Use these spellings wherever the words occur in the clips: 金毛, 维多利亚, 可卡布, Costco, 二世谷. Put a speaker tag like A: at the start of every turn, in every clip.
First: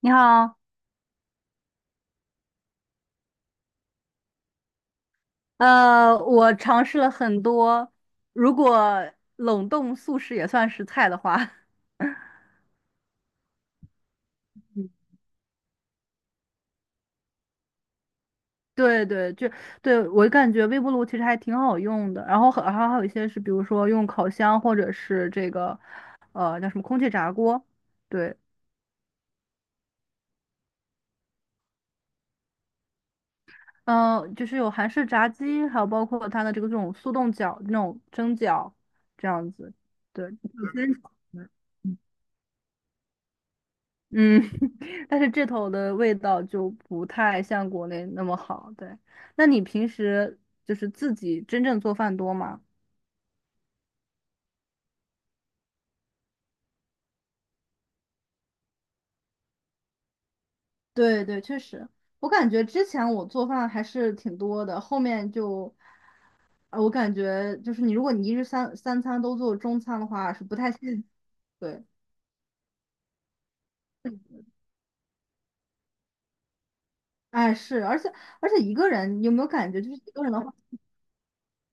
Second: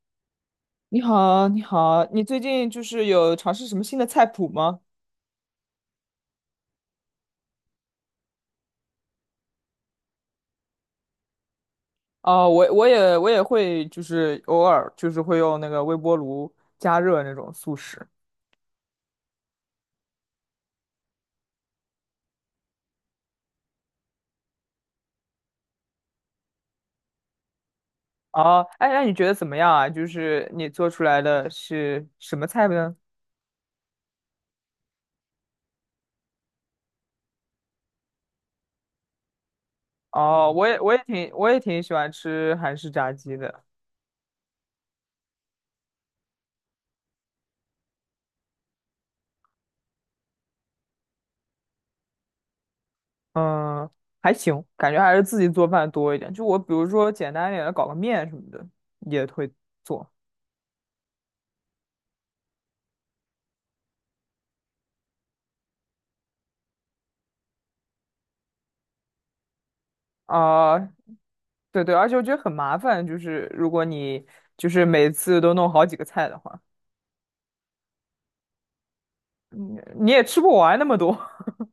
A: 你好，
B: 你好，你好，你最近有尝试什么新的菜谱吗？
A: 我尝试了很多，如果冷冻素食也算是菜的话，
B: 哦，我也会，就是偶尔
A: 嗯
B: 就是会用那个微波炉加热那种速食。
A: 对对，就对我感觉微波炉其实还挺好用的，然后还有一些是，比如说用烤箱或者是这个，叫什么空气炸锅，对，
B: 哦，哎，那你觉得怎么样啊？就是你做出来的是什么菜呢？
A: 就是有韩式炸鸡，还有包括它的这个这种速冻饺、那种蒸饺这样子，对，
B: 哦，我
A: 有
B: 也
A: 煎
B: 我也
A: 饺，
B: 挺我
A: 嗯
B: 也挺喜欢吃韩式炸鸡的。
A: 嗯，但是这头的味道就不太像国内那么好。对，那你平时就是自己真正做饭多吗？
B: 嗯，还行，感觉还是自己做饭多一点。就我比如说简单一点的搞个面什么的也会做。
A: 对对，确实，我感觉之前我做饭还是挺多的，后面就，我感觉就是你，如果你一日三餐都做中餐的话，是不太
B: 啊、
A: 现，
B: 对
A: 对，
B: 对，而且我觉得很麻烦，就是如果你就是每次都弄好几个菜的话，
A: 哎是，而且一个人，你有没有感
B: 你
A: 觉，就是
B: 你
A: 一个
B: 也
A: 人的
B: 吃
A: 话，
B: 不完那么多。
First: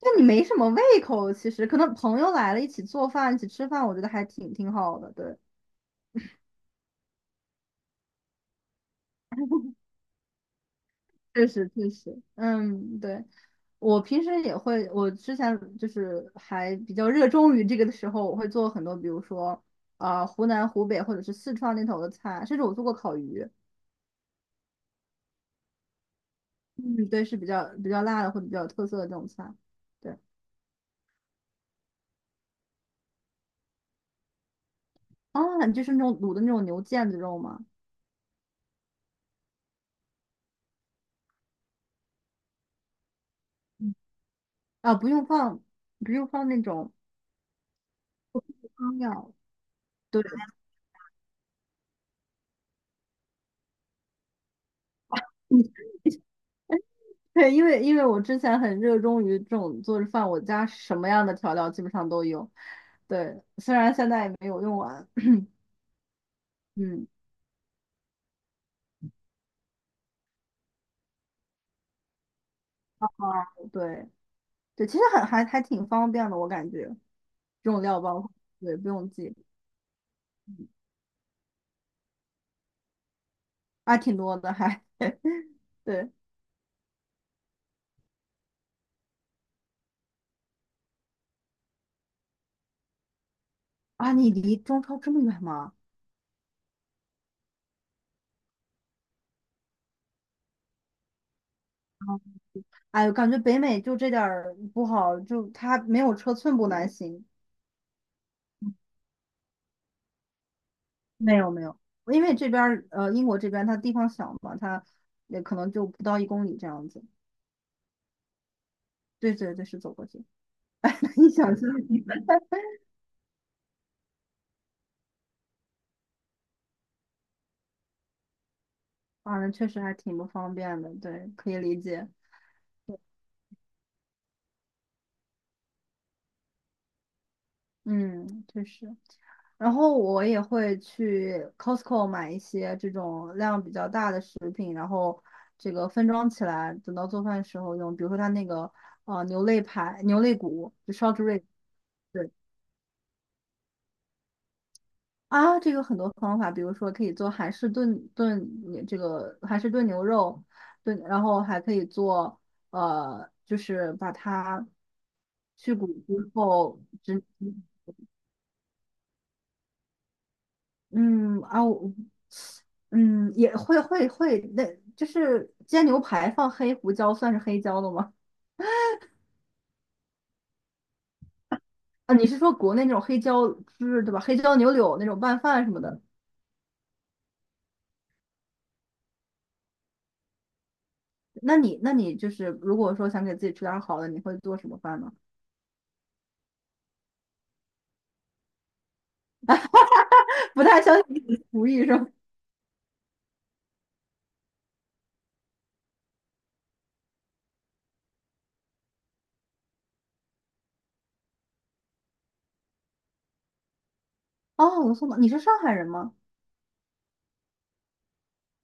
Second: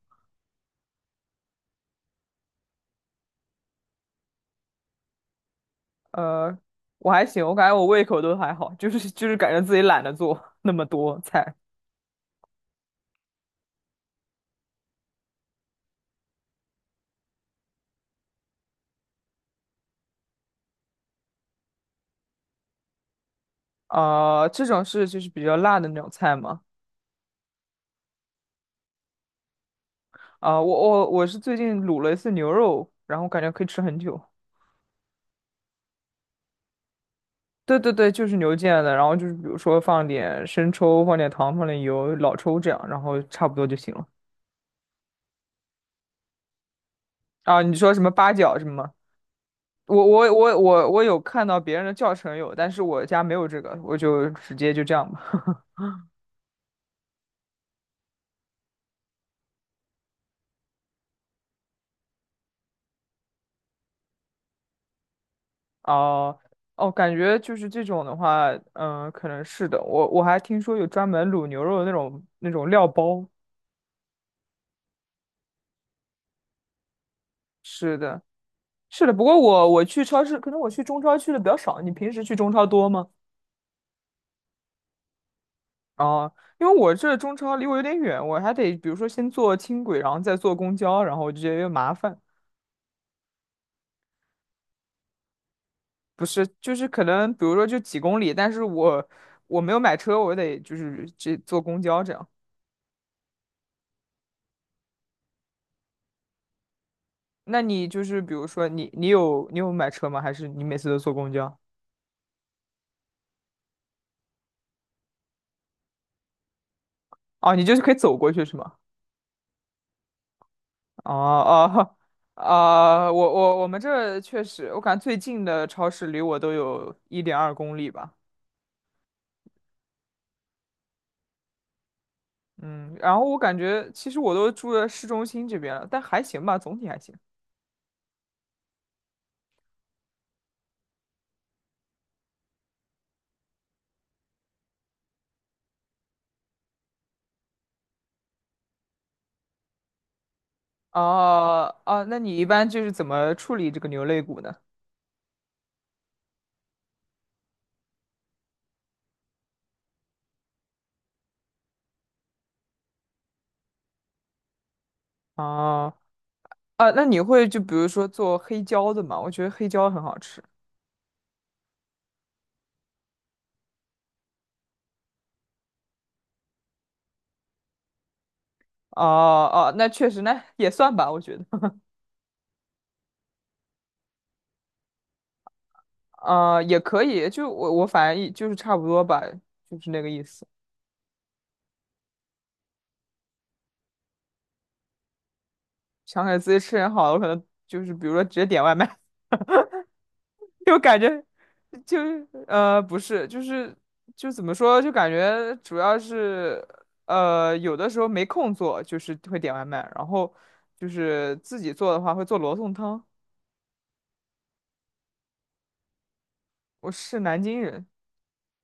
A: 就你没什么胃口，其实可能朋友来了一起做饭，一起吃饭，我觉得还挺好的，对。
B: 呃，我还行，我感觉我胃口都还好，就是感觉自己懒得做那么多
A: 确
B: 菜。
A: 实，确实，嗯，对，我平时也会，我之前就是还比较热衷于这个的时候，我会做很多，比如说，湖南、湖北或者是四川那头的菜，甚至我做过烤鱼，
B: 呃，这种是就是比较辣的那种菜嘛。
A: 嗯，对，是比较辣的或者比较有特色的这种菜，对，
B: 我是最近卤了一次牛肉，然后感觉可以吃很久。
A: 啊，你就是那种卤的那种牛腱子肉吗？
B: 对对对，就是牛腱的，然后就是比如说放点生抽，放点糖，放点油，老抽这样，然后差不多就行
A: 嗯
B: 了。
A: 啊，不用放，不用放那种
B: 啊，你说什么八角什么吗？
A: 汤料，
B: 我
A: 对，
B: 我我我我有看到别人的教程有，但是我家没有这个，我就直接就这样吧。
A: 对，因为我之前很热衷于这种做着饭，我家什么样的调料基本上都有。对，虽然现在也没有用完，
B: 哦哦，
A: 嗯，
B: 感觉就是这种的话，嗯，可能是的。我我还听说有专门卤牛肉的那种料包。
A: 对对，其实很还挺方便的，我感觉这种
B: 是
A: 料
B: 的，
A: 包，对，不
B: 是
A: 用
B: 的。不
A: 记，
B: 过我去超市，可能我
A: 嗯
B: 去中超去的比较少。你平时去中超多吗？
A: 啊，挺多的还 对
B: 哦，因为我这中超离我有点远，我还得比如说先坐轻轨，然后再坐公交，然后我就觉得有点麻烦。
A: 啊，你离中超这么远吗？
B: 不是，就是可能比如说就几公里，但是我我没有买车，我得就是这坐公交这样。
A: 哎呦，感觉北美就这点儿不好，就它没有车寸步难行。
B: 那你就是比如说你有买车吗？还是你每次都坐公
A: 没有
B: 交？
A: 没有，因为这边儿英国这边它地方小嘛，它也可能就不到一公里这样子。
B: 哦，你就是可以走过去是吗？
A: 对对对，是走过去。
B: 哦
A: 一想就是
B: 哦
A: 你们，
B: 我们这儿确实，我感觉最近的超市离我都有1.2公里吧。
A: 啊，那确实还挺不方便的，对，可以理解。
B: 嗯，然后我感觉其实我都住在市中心这边了，但还行吧，总体还行。
A: 嗯，确实。然后我也会去 Costco 买一些这种量比较大的食品，然后这个分装起来，等到做饭时候用。比如说它那个牛肋排、牛肋骨，就烧猪肋，
B: 哦哦，那
A: 对，
B: 你一般就是怎么处理这个牛肋骨呢？
A: 啊，这个很多方法，比如说可以做韩式炖这个韩式炖牛肉，炖，然后还可以做就是把它去骨
B: 哦
A: 之后
B: 那你
A: 只
B: 会就比如说做黑椒的吗？我觉得黑椒很好吃。
A: 嗯啊，我嗯也会，那就是煎牛排放黑胡椒算是黑椒的吗？
B: 哦哦，那确实，那也算吧，我觉得，
A: 啊，你是说国内那种黑椒汁对吧？黑椒牛柳那种拌饭什么的？
B: 啊，也可以。就我我反正一就是差不多吧，就是那个意思。
A: 那你就是如果说想给自己吃点儿好的，你会做什么饭呢？
B: 想给自己吃点好的，我可能就是比如说直接点外卖。
A: 不
B: 就
A: 太相
B: 感
A: 信
B: 觉
A: 你的厨艺是
B: 就
A: 吧？
B: 是呃不是，就是就怎么说，就感觉主要是有的时候没空做，就是会点外卖，然后就是自己做的话会做罗宋汤。
A: 哦，罗宋汤，你是上海人吗？
B: 我是南京人。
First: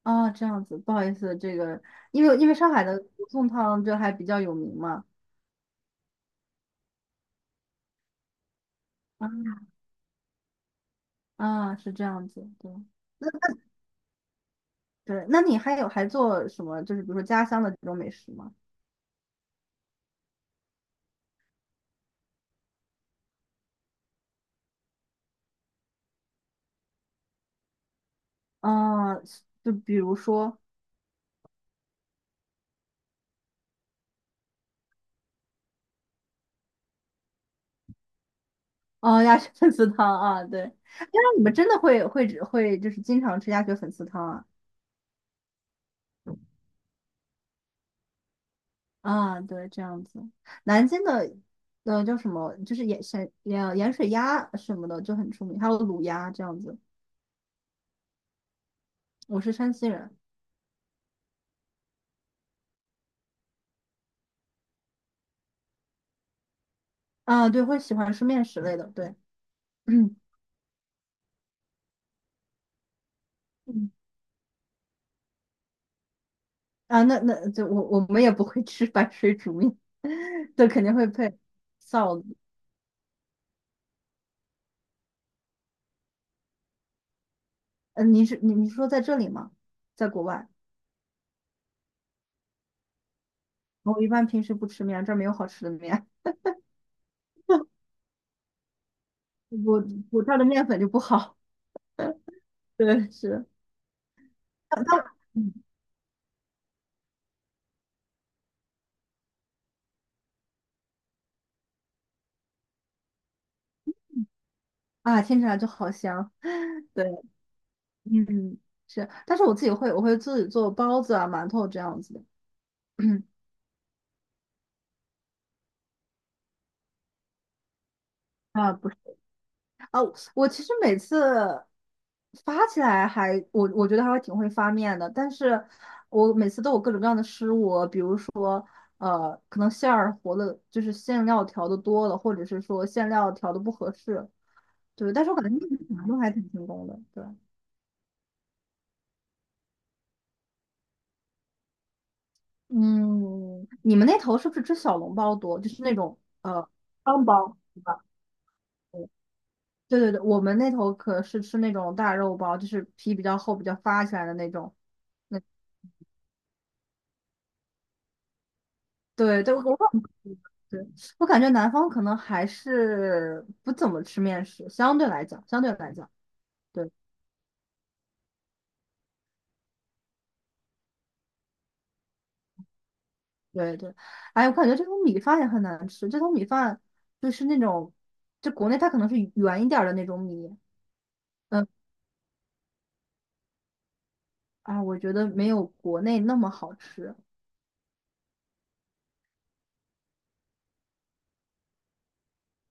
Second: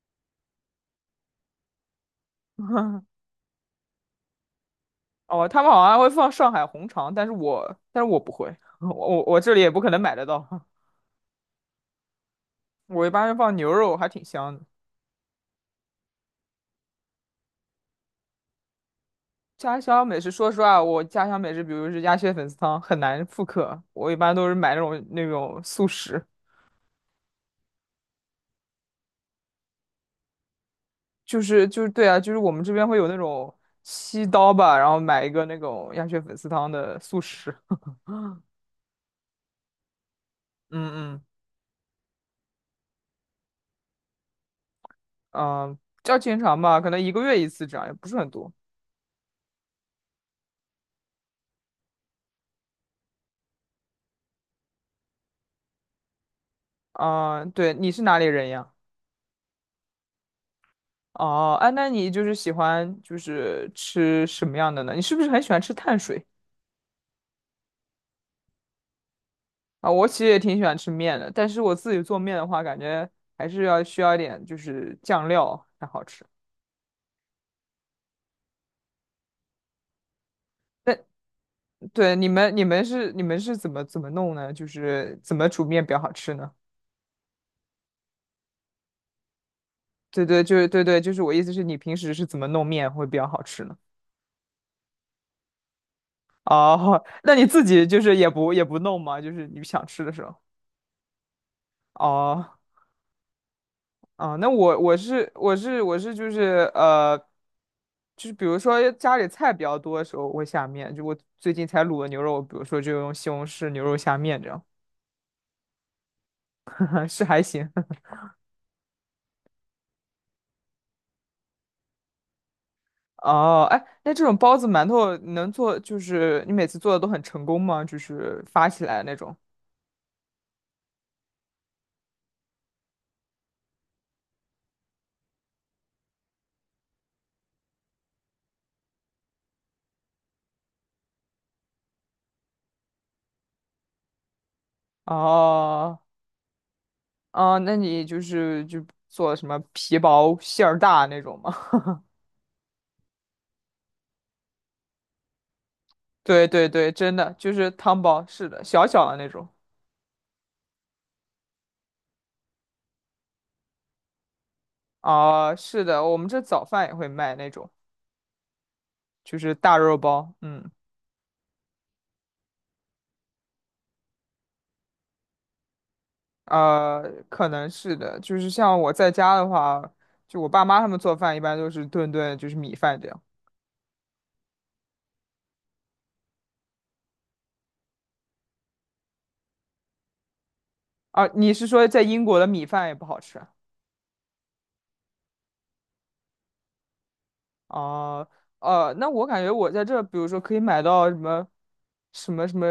A: 啊、这样子，不好意思，这个因为上海的 罗宋汤就还比较有名嘛。
B: 哦，他们好像会放上海红肠，但是我不会，我我
A: 啊
B: 我这里也不可能买得到。
A: 啊，是这样子，对
B: 我一般是放牛肉，还挺香的。
A: 对。那你还有还做什么？就是比如说家乡的这种美食吗？
B: 家乡美食，说实话，我家乡美食，比如是鸭血粉丝汤，很难复刻。我一般都是买那种速食，
A: 啊，就比如说
B: 对啊，就是我们这边会有那种七刀吧，然后买一个那种鸭血粉丝汤的速食。嗯
A: 哦，鸭血粉丝汤啊，对。哎，
B: 嗯
A: 那你们真的会就是经常吃鸭血粉丝汤啊？
B: 嗯，叫经常吧，可能一个月一次这样，也不是很多。
A: 啊，对，这样子。南京的，叫什么，就是盐山盐盐水鸭什么的就很出名，还有卤鸭这样子。
B: 嗯，对，你是哪里人呀？
A: 我是山西人，
B: 哦，哎，那你就是喜欢就是吃什么样的呢？你是不是很喜欢吃碳水
A: 啊，对，会喜欢吃面食类的，对，
B: 啊？我
A: 嗯，
B: 其实也挺喜欢吃面的，但是我自己做面的话，感觉还是要需要一点就是酱料才好吃。
A: 啊，那那就我们也不会吃白水煮面，对，肯定
B: 那
A: 会配
B: 对
A: 臊
B: 你
A: 子。
B: 们你们是你们是怎么怎么弄呢？就是怎么煮面比较好吃呢？
A: 你是你说在这里吗？在国外，
B: 就是我意思是你平时是怎么弄面会比较好吃呢？
A: 我一般平时不吃面，这儿没有好吃的面，
B: 哦，那你自己就是也不弄吗？就是你
A: 我
B: 想吃的
A: 我
B: 时
A: 这
B: 候。
A: 儿的面粉就不好，
B: 哦
A: 对，是，
B: 那 我
A: 它
B: 我
A: 它
B: 是
A: 嗯
B: 我是我是就是，就是比如说家里菜比较多的时候，我会下面。就我最近才卤的牛肉，比如说就用西红柿牛肉下面这样。
A: 啊，听起来就好香。对。
B: 是还行。
A: 嗯，是，但是我自己会，我会自己做包子啊、馒头这样子的。
B: 哦，哎，那这种包子、馒头能做，就是你每次做的都很成功吗？就是发
A: 啊，
B: 起
A: 不是
B: 来那种。
A: 啊，我其实每次发起来还，我觉得还会挺会发面的，但是我每次都有各种各样的失误，比如说，可能馅儿和的，就是馅料调的多了，或者是说馅料调的不合适，对，但是我感觉面
B: 哦，
A: 条都还挺成功的，对，
B: 哦，那你就是就做什么皮薄馅儿大那种吗？
A: 嗯，你们那头是不是吃小笼包多，就是那种
B: 对对对，真
A: 汤
B: 的就
A: 包，
B: 是
A: 对
B: 汤
A: 吧？
B: 包，是的，小小的那种。
A: 对对对，我们那头可是吃那种大肉包，就是皮比较厚、比较发起来的那种。那
B: 啊，是的，我们这早饭也会卖那种，就
A: 对对，
B: 是
A: 我
B: 大
A: 我感
B: 肉
A: 觉
B: 包。嗯，
A: 对我感觉南方可能还是不怎么吃面食，相对来讲，对
B: 呃，可能是的，就是像我在家的话，就我爸妈他们做饭一般都是顿顿就是米饭这样。
A: 对对。哎，我感觉这种米饭也很难吃，这种米饭就是那种，就国内它可能是圆一点儿的那种米，
B: 啊，你是
A: 嗯
B: 说在英国的米饭也不好吃啊？
A: 啊，我觉得没有国内那么好吃。
B: 哦，呃，那我感觉我在这，比如说可以买到什么，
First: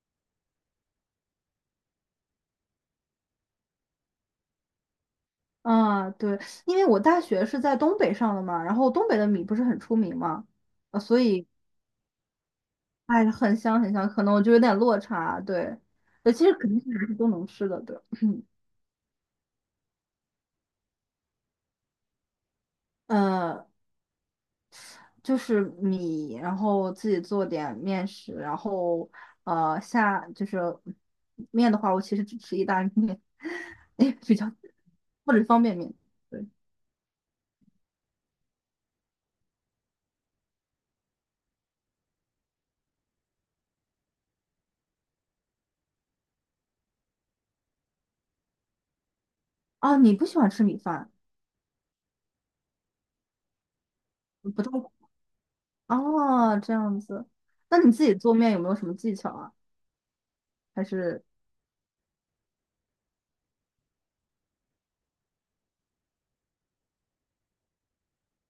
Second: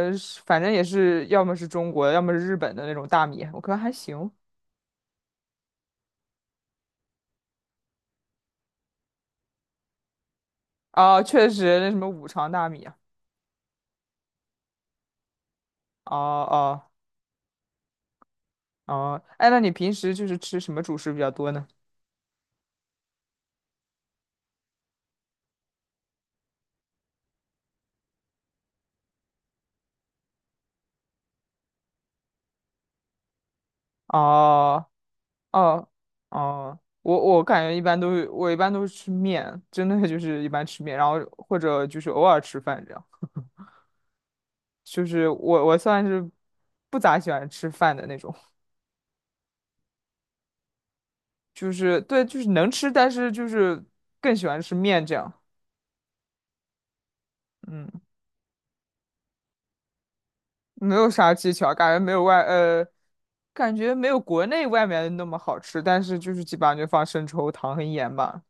B: 反正也是要么是中国的，要么是日本的那种大米，我觉得还行。
A: 啊，对，因为我大学是在东北上的嘛，然后东北的米不是很出名嘛，所
B: 啊，
A: 以
B: 确实那什么五常大米啊，
A: 哎，很香，可能我就有点落差，对，
B: 哦
A: 其
B: 哦、
A: 实肯定
B: 啊
A: 是都能吃的，对，
B: 哦，哎，那你平时就是吃什么主食比较多呢？
A: 呃，就是米，然后自己做点面食，然后呃下就是面的话，我其实只吃意大利面，哎，比较
B: 哦
A: 或者方便
B: 哦
A: 面，对，
B: 哦，我一般都是吃面，真的就是一般吃面，然后或者就是偶尔吃饭这样。就是我我算是不咋喜欢吃饭的那种，
A: 啊，你不喜欢吃米饭，
B: 就是对，就是能吃，但是就是更喜
A: 不
B: 欢
A: 太
B: 吃面这样。
A: 哦，这样子，那
B: 嗯，
A: 你自己做面有没有什么技巧啊？还
B: 没有
A: 是
B: 啥技巧，感觉没有感觉没有国内外面那么好吃，但是就是基本上就放生抽、糖和盐吧。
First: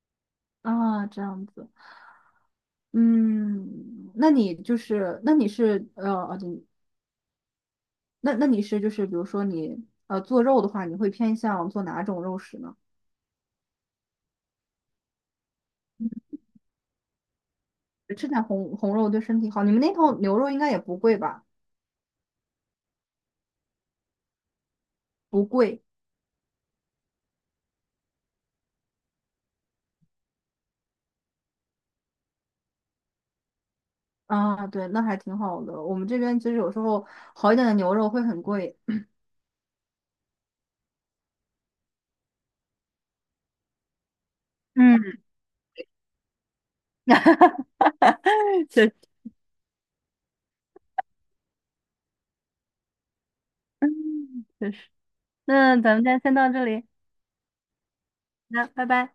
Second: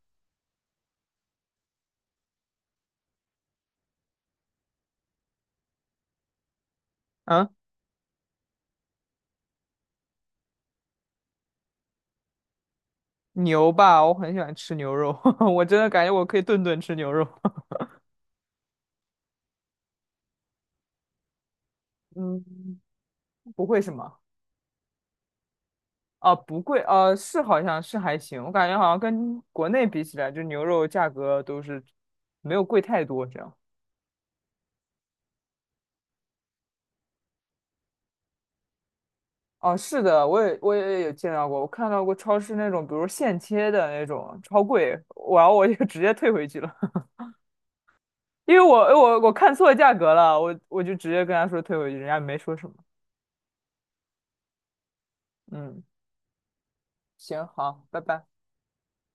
A: 啊，这样子。嗯，那你就是，那你是哦对
B: 嗯
A: 那那你是就是比如说你做肉的话，你会偏向做哪种肉食呢？
B: 牛吧，我很喜欢吃牛肉。我真的感觉我可以顿顿吃牛肉。
A: 吃点红肉对身体好。你们那头牛肉应该也不贵吧？
B: 嗯，不会什么？
A: 不贵
B: 啊，不贵，呃，是好像是还行，我感觉好像跟国内比起来，就牛肉价格都是没有贵太多这样。
A: 啊，对，那还挺好的。我们这边其实有时候好一点的牛肉会很贵。
B: 哦，是的，我也有见到过，我看到过超市那种，比如现切的那种，超贵，
A: 嗯，
B: 然后我就 直接退回去了，因为
A: 确
B: 我
A: 实
B: 我我看错价格了，我就直接跟他说退回去，人家没说什么。
A: 确实。那
B: 嗯，
A: 咱们今天先到这里，
B: 行，好，拜拜。
A: 那拜拜。